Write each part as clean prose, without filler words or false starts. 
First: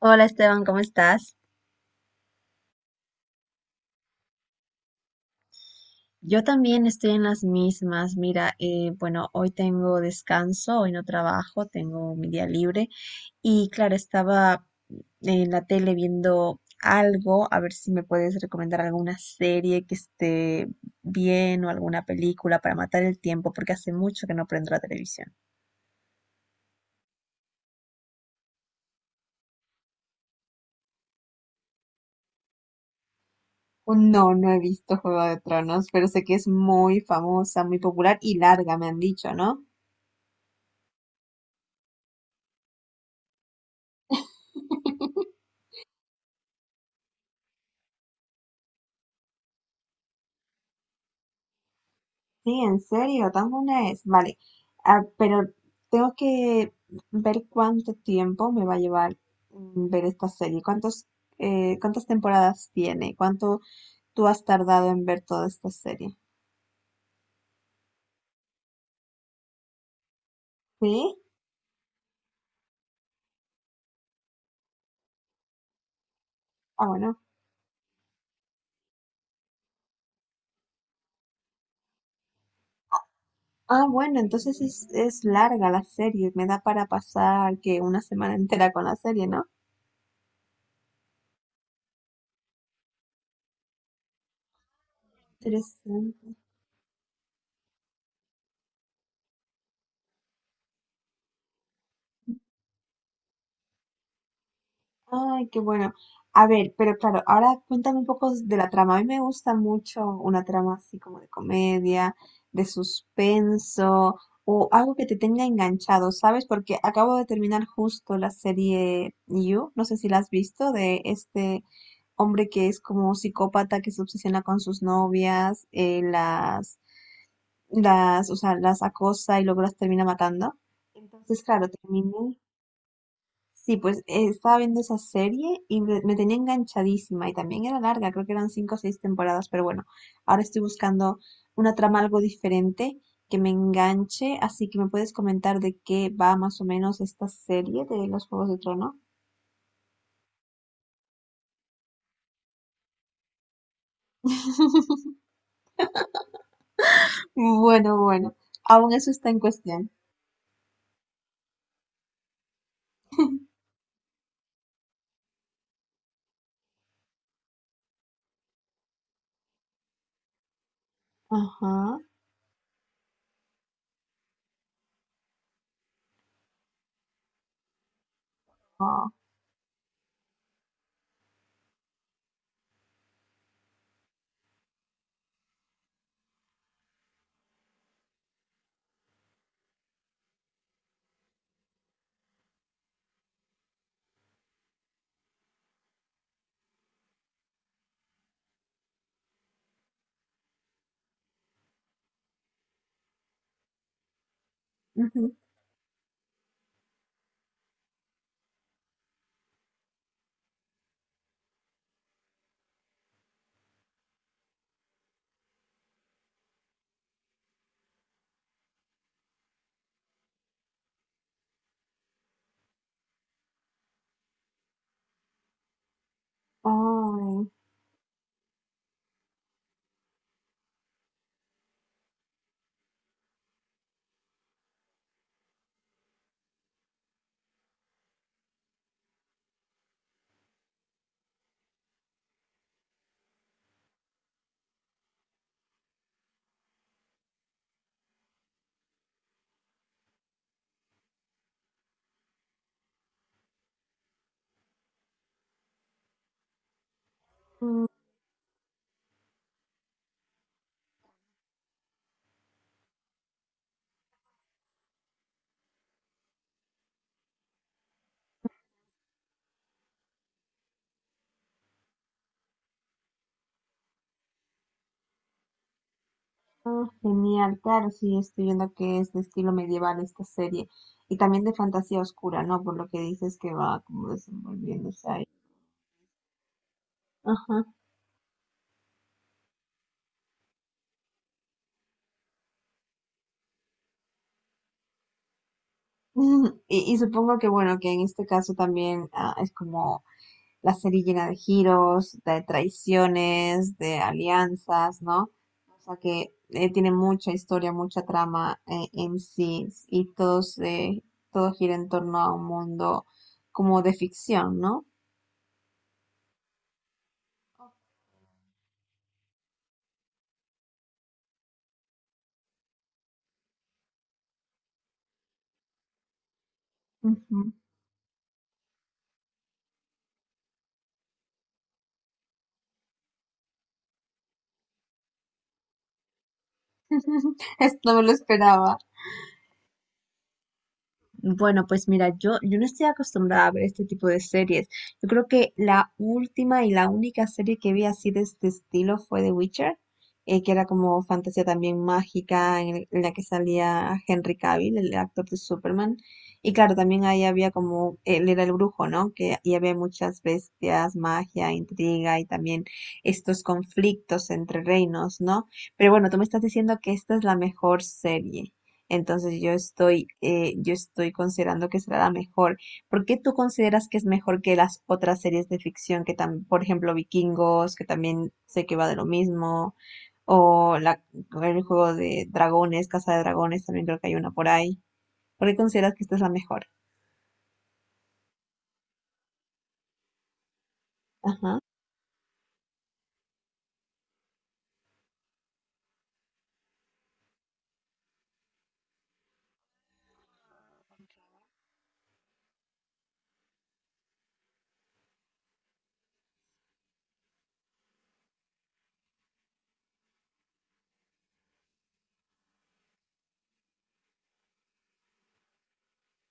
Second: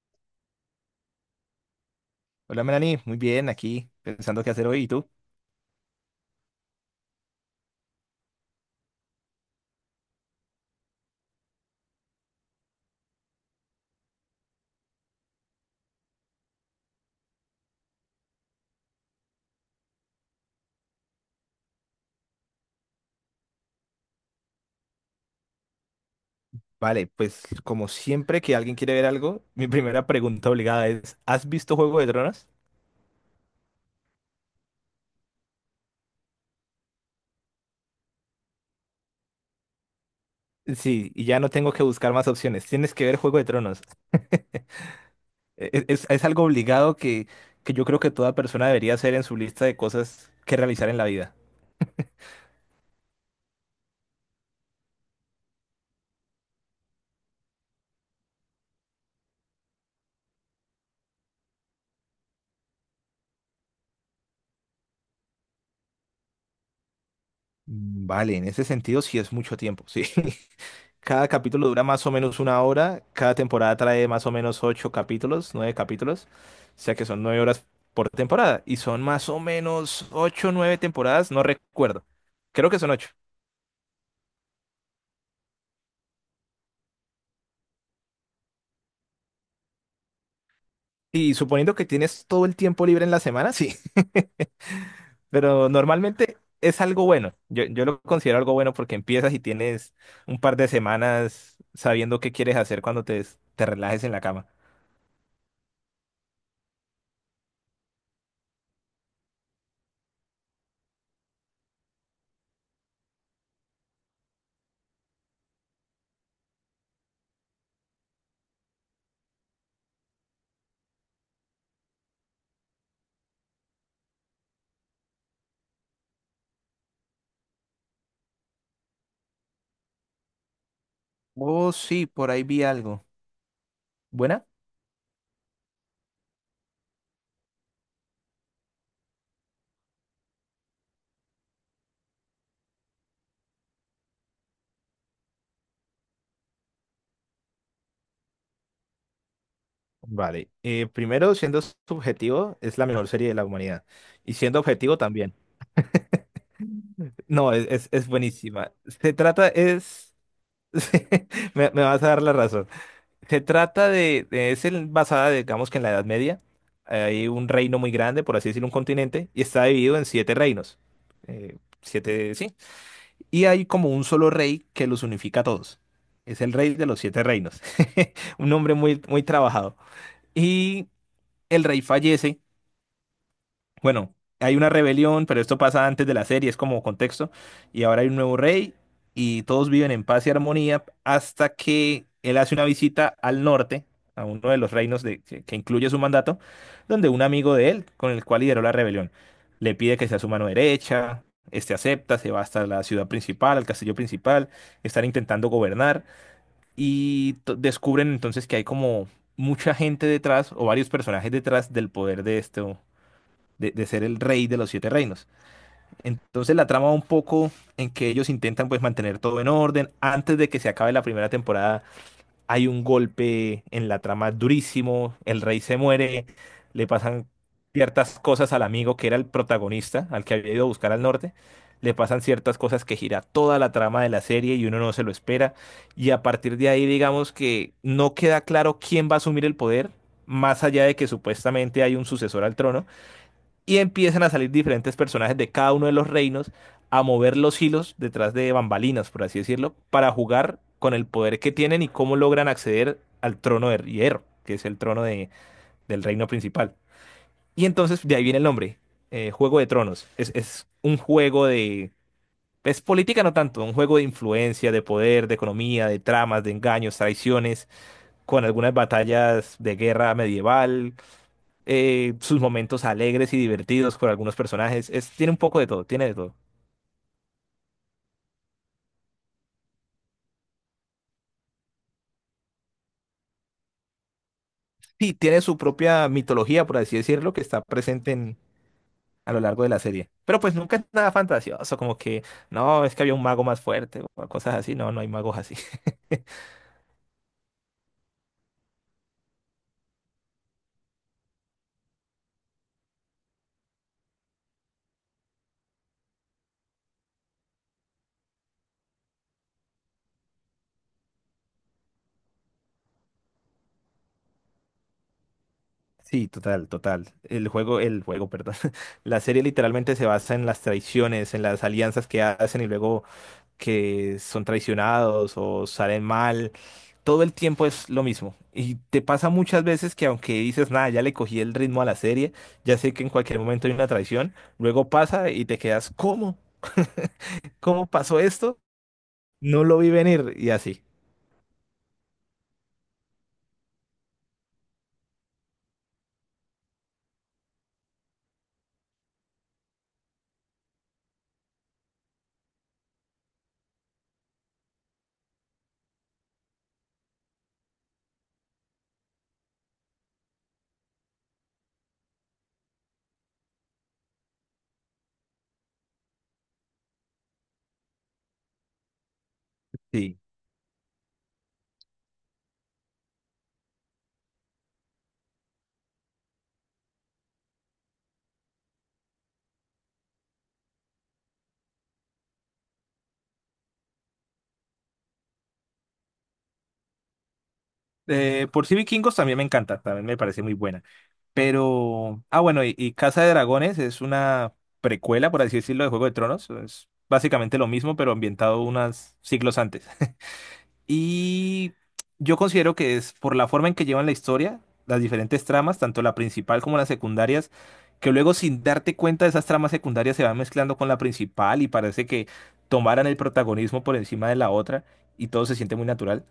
Hola Esteban, ¿cómo estás? Hola Melanie, muy bien, aquí pensando qué hacer hoy. ¿Y tú? Yo también estoy en las mismas. Mira, hoy tengo descanso, hoy no trabajo, tengo mi día libre y claro, estaba en la tele viendo algo, a ver si me puedes recomendar alguna serie que esté bien o alguna película para matar el tiempo, porque hace mucho que no prendo la televisión. Vale, pues como siempre que alguien quiere ver algo, mi primera pregunta obligada es, ¿has visto Juego de Tronos? Oh, no, no he visto Juego de Tronos, pero sé que es muy famosa, muy popular y larga, me han dicho, ¿no? Sí, y ya no tengo que buscar más opciones. Tienes que ver Juego de Tronos. Es algo obligado que yo creo que toda persona debería hacer en su lista de cosas que realizar en la vida. Sí, en serio, ¿tan buena es? Vale. Ah, pero tengo que ver cuánto tiempo me va a llevar ver esta serie, cuántos, cuántas temporadas tiene, cuánto tú has tardado en ver toda esta serie. Vale, en ese sentido sí es mucho tiempo, sí. ¿Sí? Cada capítulo dura más o menos una hora. Cada temporada trae más o menos ocho capítulos, nueve capítulos. O Ah, sea que bueno. son nueve horas por temporada. Y son más o menos ocho, o nueve temporadas, no recuerdo. Creo que son ocho. Ah, bueno, entonces es larga la serie, me da para pasar que una semana entera con la serie, ¿no? Y suponiendo que tienes todo el tiempo libre en la semana, sí. Pero Interesante. normalmente es algo bueno. Yo lo considero algo bueno porque empiezas y tienes un par de semanas sabiendo qué quieres hacer cuando te relajes en la cama. Ay, qué bueno. A ver, pero claro, ahora cuéntame un poco de la trama. A mí me gusta mucho una trama así como de comedia, de suspenso o algo que te tenga enganchado, ¿sabes? Porque acabo de terminar justo la serie You, no sé si la has visto, de este hombre que es como un psicópata que se obsesiona con sus novias, las acosa y luego las termina matando. Entonces, claro, Oh, sí, por terminé. ahí vi algo. Sí, pues ¿Buena? estaba viendo esa serie y me tenía enganchadísima y también era larga, creo que eran cinco o seis temporadas, pero bueno, ahora estoy buscando una trama algo diferente que me enganche, así que me puedes comentar de qué va más o menos esta serie de los Juegos de Trono. Vale. Primero, siendo subjetivo, es la mejor serie de la humanidad. Y siendo objetivo también. No, Bueno, es bueno, buenísima. aún eso Se está en trata, cuestión. es... Me vas a dar la razón. Se trata es el- basada, digamos que en la Edad Media. Hay un reino muy grande, por así decirlo, un continente, y está dividido en siete reinos. Ajá. Siete, sí. Y hay como un solo rey que los unifica a todos. Es el rey de los siete reinos. Un hombre muy, Ah, muy trabajado. Y el rey fallece. Bueno, hay una rebelión, pero esto pasa antes de la serie, es como contexto. Y ahora hay un nuevo rey y todos viven en paz y armonía hasta que él hace una visita al norte, a uno de los reinos de- que incluye su mandato, donde un amigo de él, con el cual lideró la rebelión, le pide que sea su mano derecha. Este acepta, se va hasta la ciudad principal, al castillo principal, están ujú. intentando gobernar y to- descubren entonces que hay como mucha gente detrás o varios personajes detrás del poder de este de ser el rey de los siete reinos. Entonces la trama va un poco en que ellos intentan pues mantener todo en orden. Antes de que se acabe la primera temporada hay un golpe en la trama durísimo, el rey se muere, le pasan ciertas cosas al amigo que era el protagonista, al que había ido a buscar al norte. Le pasan ciertas cosas que gira toda la trama de la serie y uno no se lo espera. Y a partir de ahí, digamos que no queda claro quién va a asumir el poder, más allá de que supuestamente hay un sucesor al trono y empiezan a salir diferentes personajes de cada uno de los reinos a mover los hilos detrás de bambalinas, por así decirlo, para jugar con el poder que tienen y cómo logran acceder al trono de hierro, que es el trono de- del reino principal. Y Ay. entonces de ahí viene el nombre, Juego de Tronos. Es un juego de... Es política no tanto, un juego de influencia, de poder, de economía, de tramas, de engaños, traiciones, con algunas batallas de guerra medieval, sus momentos alegres y divertidos por algunos personajes. Es, tiene un poco de todo, tiene de todo. Ah, genial, claro, sí, estoy viendo que es de estilo medieval esta serie y también de fantasía oscura, ¿no? Por lo que dices que va como desenvolviéndose Sí, ahí. tiene su propia mitología, por así decirlo, que está Ajá. presente a lo largo de la serie. Pero pues nunca es nada fantasioso, como que, no, es que había un mago más fuerte o cosas así. No, no hay magos así. Y supongo que, bueno, que en este caso también es como la serie llena de giros, de traiciones, de alianzas, ¿no? O sea que tiene mucha historia, mucha trama, en sí y todos, todo gira en torno a un mundo como de ficción, ¿no? Sí, total, total. El juego, perdón. La serie literalmente se basa en las traiciones, en las alianzas que hacen y luego que son traicionados o salen mal. Todo el Ujú. tiempo es lo mismo. Y te pasa muchas veces que aunque dices, nada, ya le cogí el ritmo a la serie, ya sé que en cualquier momento hay una traición, luego pasa y te quedas, ¿cómo? Esto ¿Cómo no me lo pasó esto? esperaba. No lo vi venir y así. Bueno, pues mira, yo no estoy acostumbrada a ver este tipo de series. Yo creo que la última y la única serie que vi así de este estilo fue The Witcher, que era como fantasía también mágica, en la que salía Henry Cavill, el actor de Superman. Y claro, también ahí había como, él era el brujo, ¿no? Que y había muchas bestias, magia, intriga y también estos conflictos entre reinos, ¿no? Pero bueno, tú me estás diciendo que esta es la mejor serie. Entonces Sí. Yo estoy considerando que será la mejor. ¿Por qué tú consideras que es mejor que las otras series de ficción que también, por ejemplo, Vikingos, que también sé que va de lo mismo, o la, el juego de dragones, Casa de Dragones, también creo que hay una por ahí? ¿Por qué consideras que esta es la mejor? Por sí Vikingos también me encanta, también me parece muy buena. Ajá. Pero, ah, bueno, y Casa de Dragones es una precuela, por así decirlo, de Juego de Tronos. Es básicamente lo mismo, pero ambientado unos siglos antes. Y yo considero que es por la forma en que llevan la historia, las diferentes tramas, tanto la principal como las secundarias, que luego sin darte cuenta esas tramas secundarias se van mezclando con la principal y parece que tomaran el protagonismo por encima de la otra y todo se siente muy natural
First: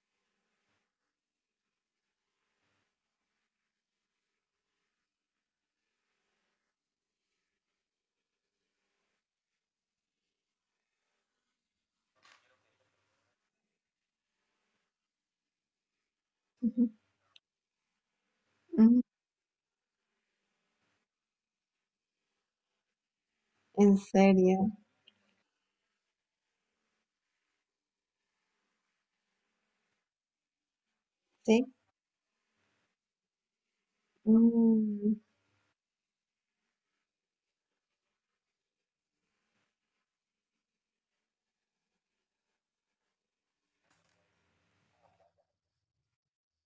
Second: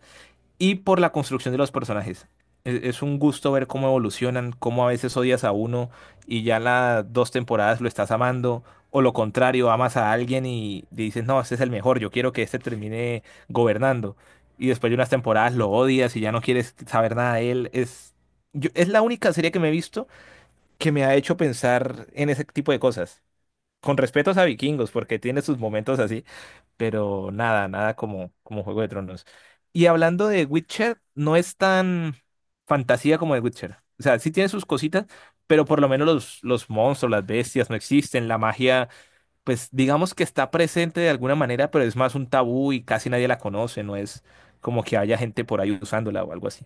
y por la construcción de los personajes. Es un gusto ver cómo evolucionan, cómo a veces odias a uno y ya las dos temporadas lo estás amando, o lo contrario, amas a alguien y dices, no, este es el mejor, yo quiero que este termine gobernando. Y después de unas temporadas lo odias y ya no quieres Ujú. saber nada de él. Es, yo- es Mm, la única serie que me he visto que me ha hecho pensar en ese tipo de cosas con ¿en respetos a serio? Vikingos, porque tiene sus momentos así, pero nada, nada como, como Juego de Tronos. Y hablando de Witcher, no es Sí. tan fantasía como de Witcher. O sea, sí tiene sus cositas, Mm. pero por lo menos los monstruos, las bestias no existen, la magia, pues digamos que está presente de alguna manera, pero es más un tabú y casi nadie la conoce, no es como que haya gente por ahí usándola o algo así.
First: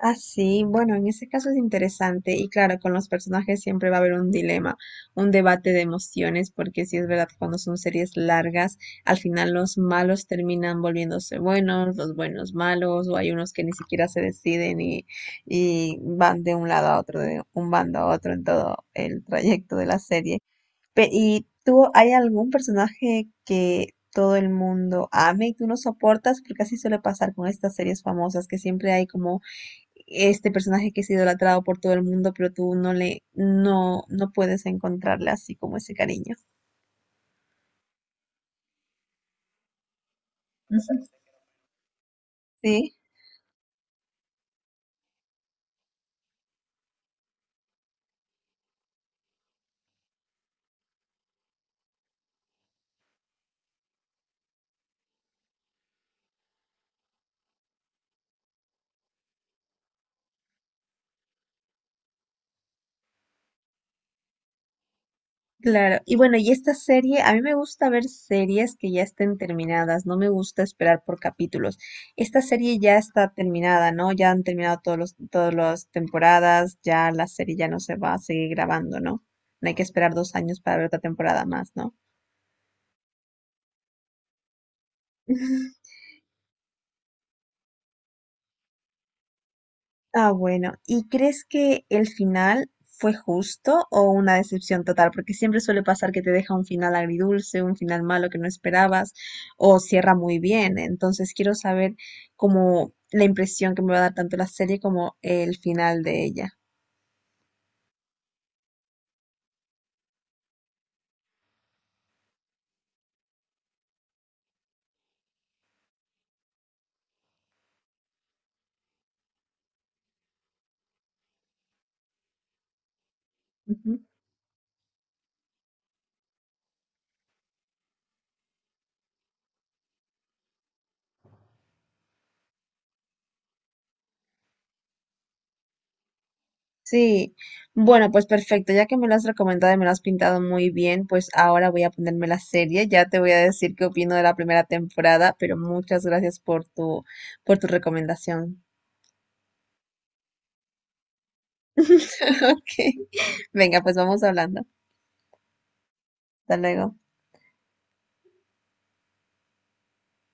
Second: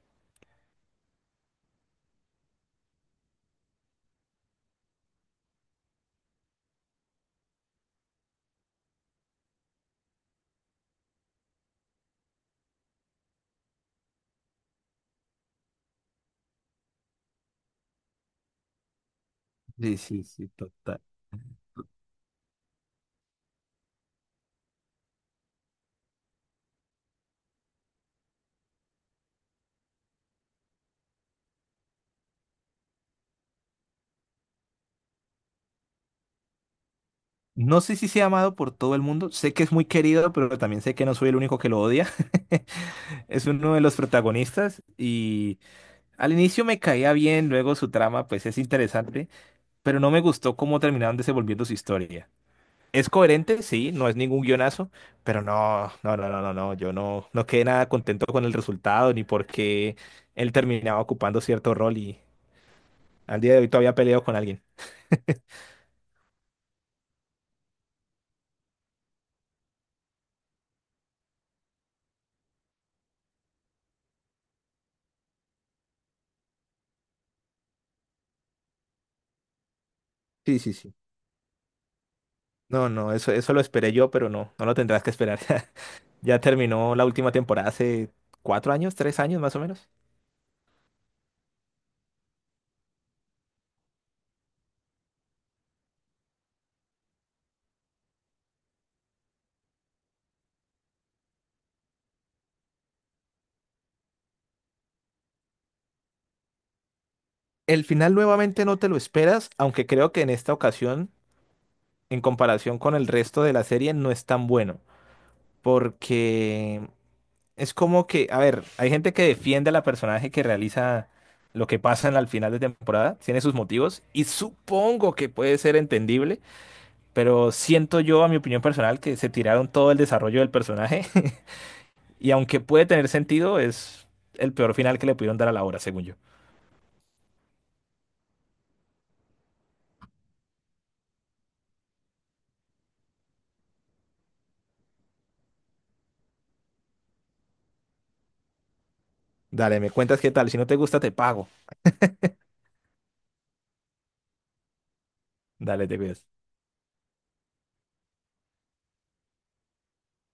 Ah, sí, bueno, en ese caso es interesante y claro, con los personajes siempre va a haber un dilema, un debate de emociones, porque sí es verdad que cuando son series largas, al final los malos terminan volviéndose buenos, los buenos malos, o hay unos que ni siquiera se deciden y van de un lado a otro, de un bando a otro en todo el trayecto de Sí, la sí, serie. sí, total. Pe- ¿y tú, hay algún personaje que todo el mundo ame y tú no soportas? Porque así suele pasar con estas series famosas que siempre hay como este personaje que es idolatrado por todo el mundo, pero tú no no puedes encontrarle así como ese cariño. No sé si sea amado por todo el mundo, sé que es muy querido, pero también sé que no Ujú. soy el único que lo odia. Sí, Es uno de los protagonistas y al inicio me caía bien, luego su trama pues es interesante, pero no me gustó cómo terminaron desenvolviendo su historia. Es coherente, sí, no es ningún guionazo, pero no, no, no, no, no, no, yo no, no quedé nada contento con el resultado ni porque él terminaba ocupando cierto rol y al día de hoy todavía peleo con alguien. claro. Y bueno, y esta serie, a mí me gusta ver series que ya estén terminadas, no me gusta esperar por capítulos. Esta serie ya está terminada, ¿no? Ya han terminado todas las temporadas, ya la serie ya no se va a seguir grabando, ¿no? No hay que esperar dos Sí, años sí, para ver sí. otra temporada más, ¿no? No, no, eso lo esperé yo, pero no, no lo tendrás que esperar. Ya terminó la última temporada hace cuatro años, tres años más o menos. Ah, bueno. ¿Y crees que el final fue justo o una decepción total? Porque siempre suele pasar que te deja un final agridulce, un final malo que no esperabas, o cierra muy bien. Entonces quiero saber como la impresión que me va a dar tanto la serie como el final de ella. El final nuevamente no te lo esperas, aunque creo que en esta ocasión, en comparación con el resto de la serie, no es tan bueno. Porque es como que, a ver, hay gente que defiende a la personaje que realiza lo que pasa en la- al final de temporada, tiene sus Ujú. motivos, y supongo que puede ser entendible, pero siento yo, a mi opinión personal, que se tiraron todo el desarrollo del personaje, y aunque puede tener sentido, es el peor final que le pudieron dar a la obra, según yo. Sí, bueno, pues perfecto, ya que me lo has recomendado y me lo has pintado muy bien, pues ahora voy a ponerme la serie, ya te voy a decir qué opino de la primera temporada, pero muchas gracias por tu recomendación. Dale, me cuentas qué tal. Si no te gusta, te pago. Ok. Venga, pues vamos hablando. Dale, te cuidas. Hasta luego.